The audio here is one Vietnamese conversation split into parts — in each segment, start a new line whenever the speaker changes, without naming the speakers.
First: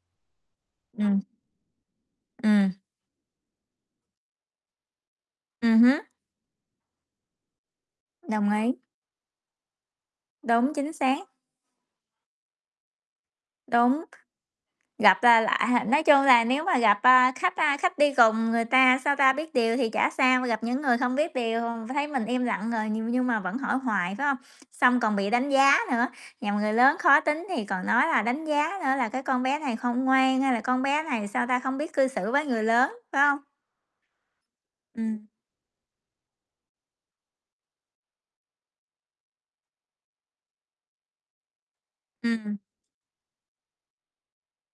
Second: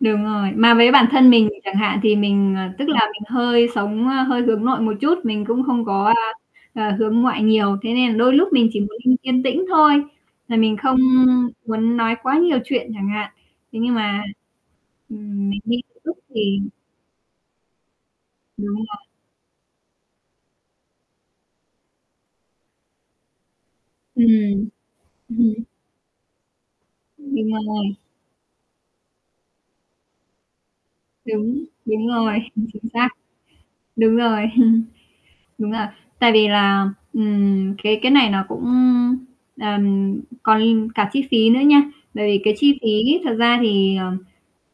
Đúng rồi, mà với bản
Ừm.
thân mình chẳng hạn thì mình, ờ,
Ừm.
tức là mình hơi sống ơ, hơi hướng nội một chút, mình cũng
Ừm
không
hứm.
có, a, a, hướng ngoại nhiều, thế nên là đôi lúc
Đồng
mình
ý.
chỉ muốn yên yên tĩnh thôi, là
Đúng,
mình
chính
không
xác.
muốn nói quá nhiều chuyện chẳng hạn. Thế nhưng
Đúng.
mà
Gặp l
ừm, mình
lại h
nghĩ tự
nói
túc
chung là
thì
nếu mà gặp, a, khách, a, khách đi cùng người
Đúng
ta,
rồi.
sao ta, biết điều thì chả sao, gặp những người không biết điều thấy mình im lặng rồi nh nhưng mà vẫn hỏi hoài, phải hông?
Ừm.
Xong còn bị đánh
Ừm.
giá nữa, nhằm người lớn khó tính
Đúng
thì còn
rồi.
nói là đánh giá nữa là "Cái con bé này không ngoan, hay là con bé này, sao ta,
Đúng,
không biết
đúng
cư xử
rồi,
với người
chính chính
lớn",
xác.
phải hông?
Đúng rồi.
Ừm.
Đúng rồi. Tại vì là, ừm, cái cái này nó cũng, ưm, ờm, còn cả chi phí nữa nha, bởi vì cái
Ừm.
chi phí thật ra thì ờ,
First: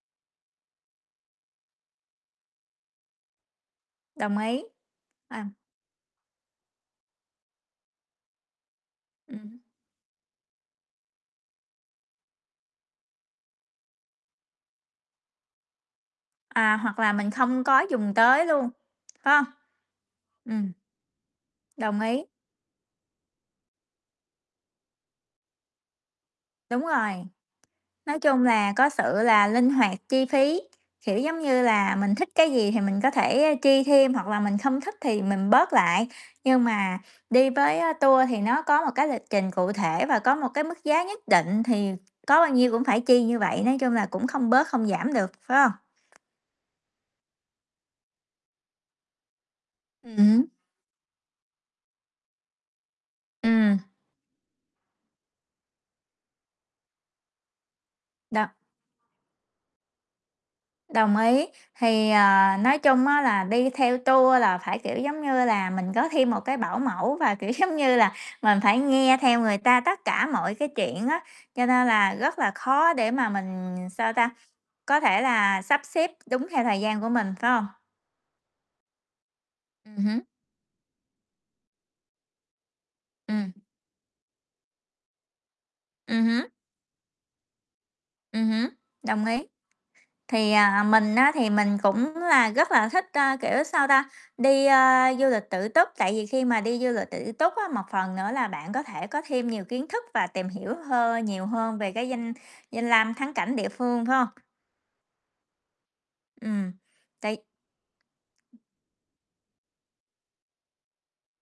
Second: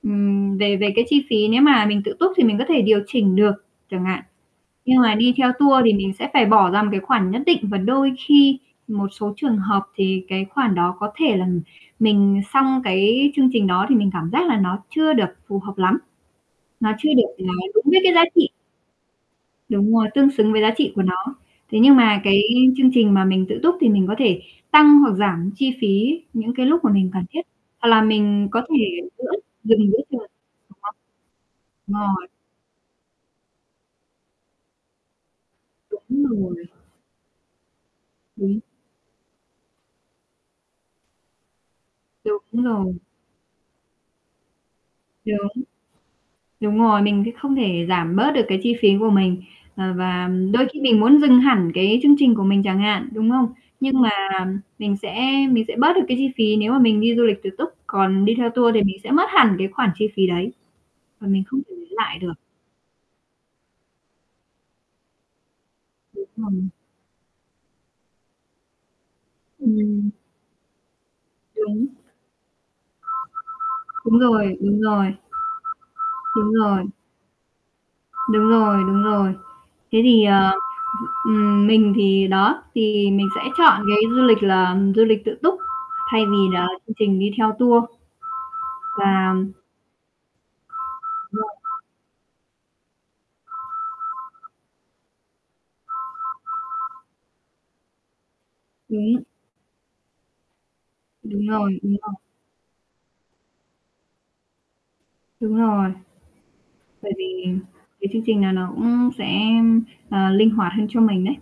ừm, về về cái chi phí nếu mà mình tự túc thì mình có thể điều chỉnh được chẳng hạn.
Đồng ý.
Nhưng mà đi
À.
theo tour thì mình sẽ phải bỏ ra một cái khoản nhất định và đôi khi một số trường
Ừm.
hợp thì cái khoản đó có thể là mình xong cái chương trình đó thì mình cảm giác là nó chưa được phù hợp lắm,
À,
nó
hoặc
chưa
là mình
được, ờ,
không có
đúng với
dùng
cái giá
tới
trị.
luôn, phải hông?
Đúng rồi, tương xứng với giá
Ừm.
trị của nó. Thế nhưng
Đồng
mà
ý.
cái chương trình mà mình tự túc thì mình có thể tăng hoặc giảm chi phí những cái lúc
Đúng
mà mình
rồi.
cần thiết, hoặc là
Nói chung
mình có
là
thể
có sự
giữa
là linh
dừng
hoạt
giữa
chi
[unintelligible]
phí, kiểu giống như là, mình
rồi.
thích cái gì thì mình có thể chi thêm, hoặc là mình không thích thì mình bớt lại,
Đúng rồi.
nhưng mà đi với, a, tour thì
Đúng.
nó có một cái lịch trình cụ thể và có một cái mức giá nhất định thì có
Đúng
bao nhiêu cũng
rồi.
phải chi như vậy, nói chung là cũng không bớt không giảm được,
Đúng.
phải hông?
Đúng rồi, mình thì không thể giảm bớt được cái chi phí của mình, ờ,
Ừm
và
hứm.
đôi khi mình muốn dừng hẳn cái chương trình của mình chẳng hạn, đúng không?
Ừm.
Nhưng mà mình sẽ mình sẽ bớt được cái chi phí nếu mà mình đi du lịch tự túc, còn đi theo
Đồng
tour thì mình sẽ mất hẳn cái khoản chi phí đấy
Đồng
và mình
ý.
không thể lấy
Thì,
lại được.
ờ, nói chung á là đi theo tour là phải, kiểu, giống như là, mình có
Đúng
thêm một
rồi.
cái bảo mẫu và kiểu, giống như là, mình phải nghe theo người ta tất
Ừm.
cả mọi cái chuyện á, cho nên
Đúng.
là rất là khó để mà mình, sao
Đúng
ta,
rồi, đúng
có
rồi.
thể là sắp xếp đúng
Đúng
theo thời
rồi.
gian của mình, phải hông?
Đúng rồi, đúng rồi.
Ừm
Thế
hứm.
thì, ờ, ừm, ừm, mình thì đó, thì mình sẽ
Ừm.
chọn cái du lịch là du lịch tự túc, thay
Ừm hứm.
vì là chương trình đi theo tour.
Ừm hứm. Đồng
Và
ý. Thì, à, mình á thì mình
[unintelligible]
cũng là rất là thích, ơ, kiểu, sao ta, đi, ơ, du lịch tự túc, tại vì khi mà đi du lịch tự túc á, một phần nữa là bạn có thể có
Đúng.
thêm nhiều kiến thức và tìm hiểu hơ nhiều
Đúng
hơn
rồi,
về
đúng
cái
rồi.
danh danh lam thắng cảnh địa phương, phải hông?
Đúng rồi.
Ừm.
Bởi
Tại
vì cái chương trình nà nó cũng sẽ, ờ, linh hoạt hơn cho mình đấy.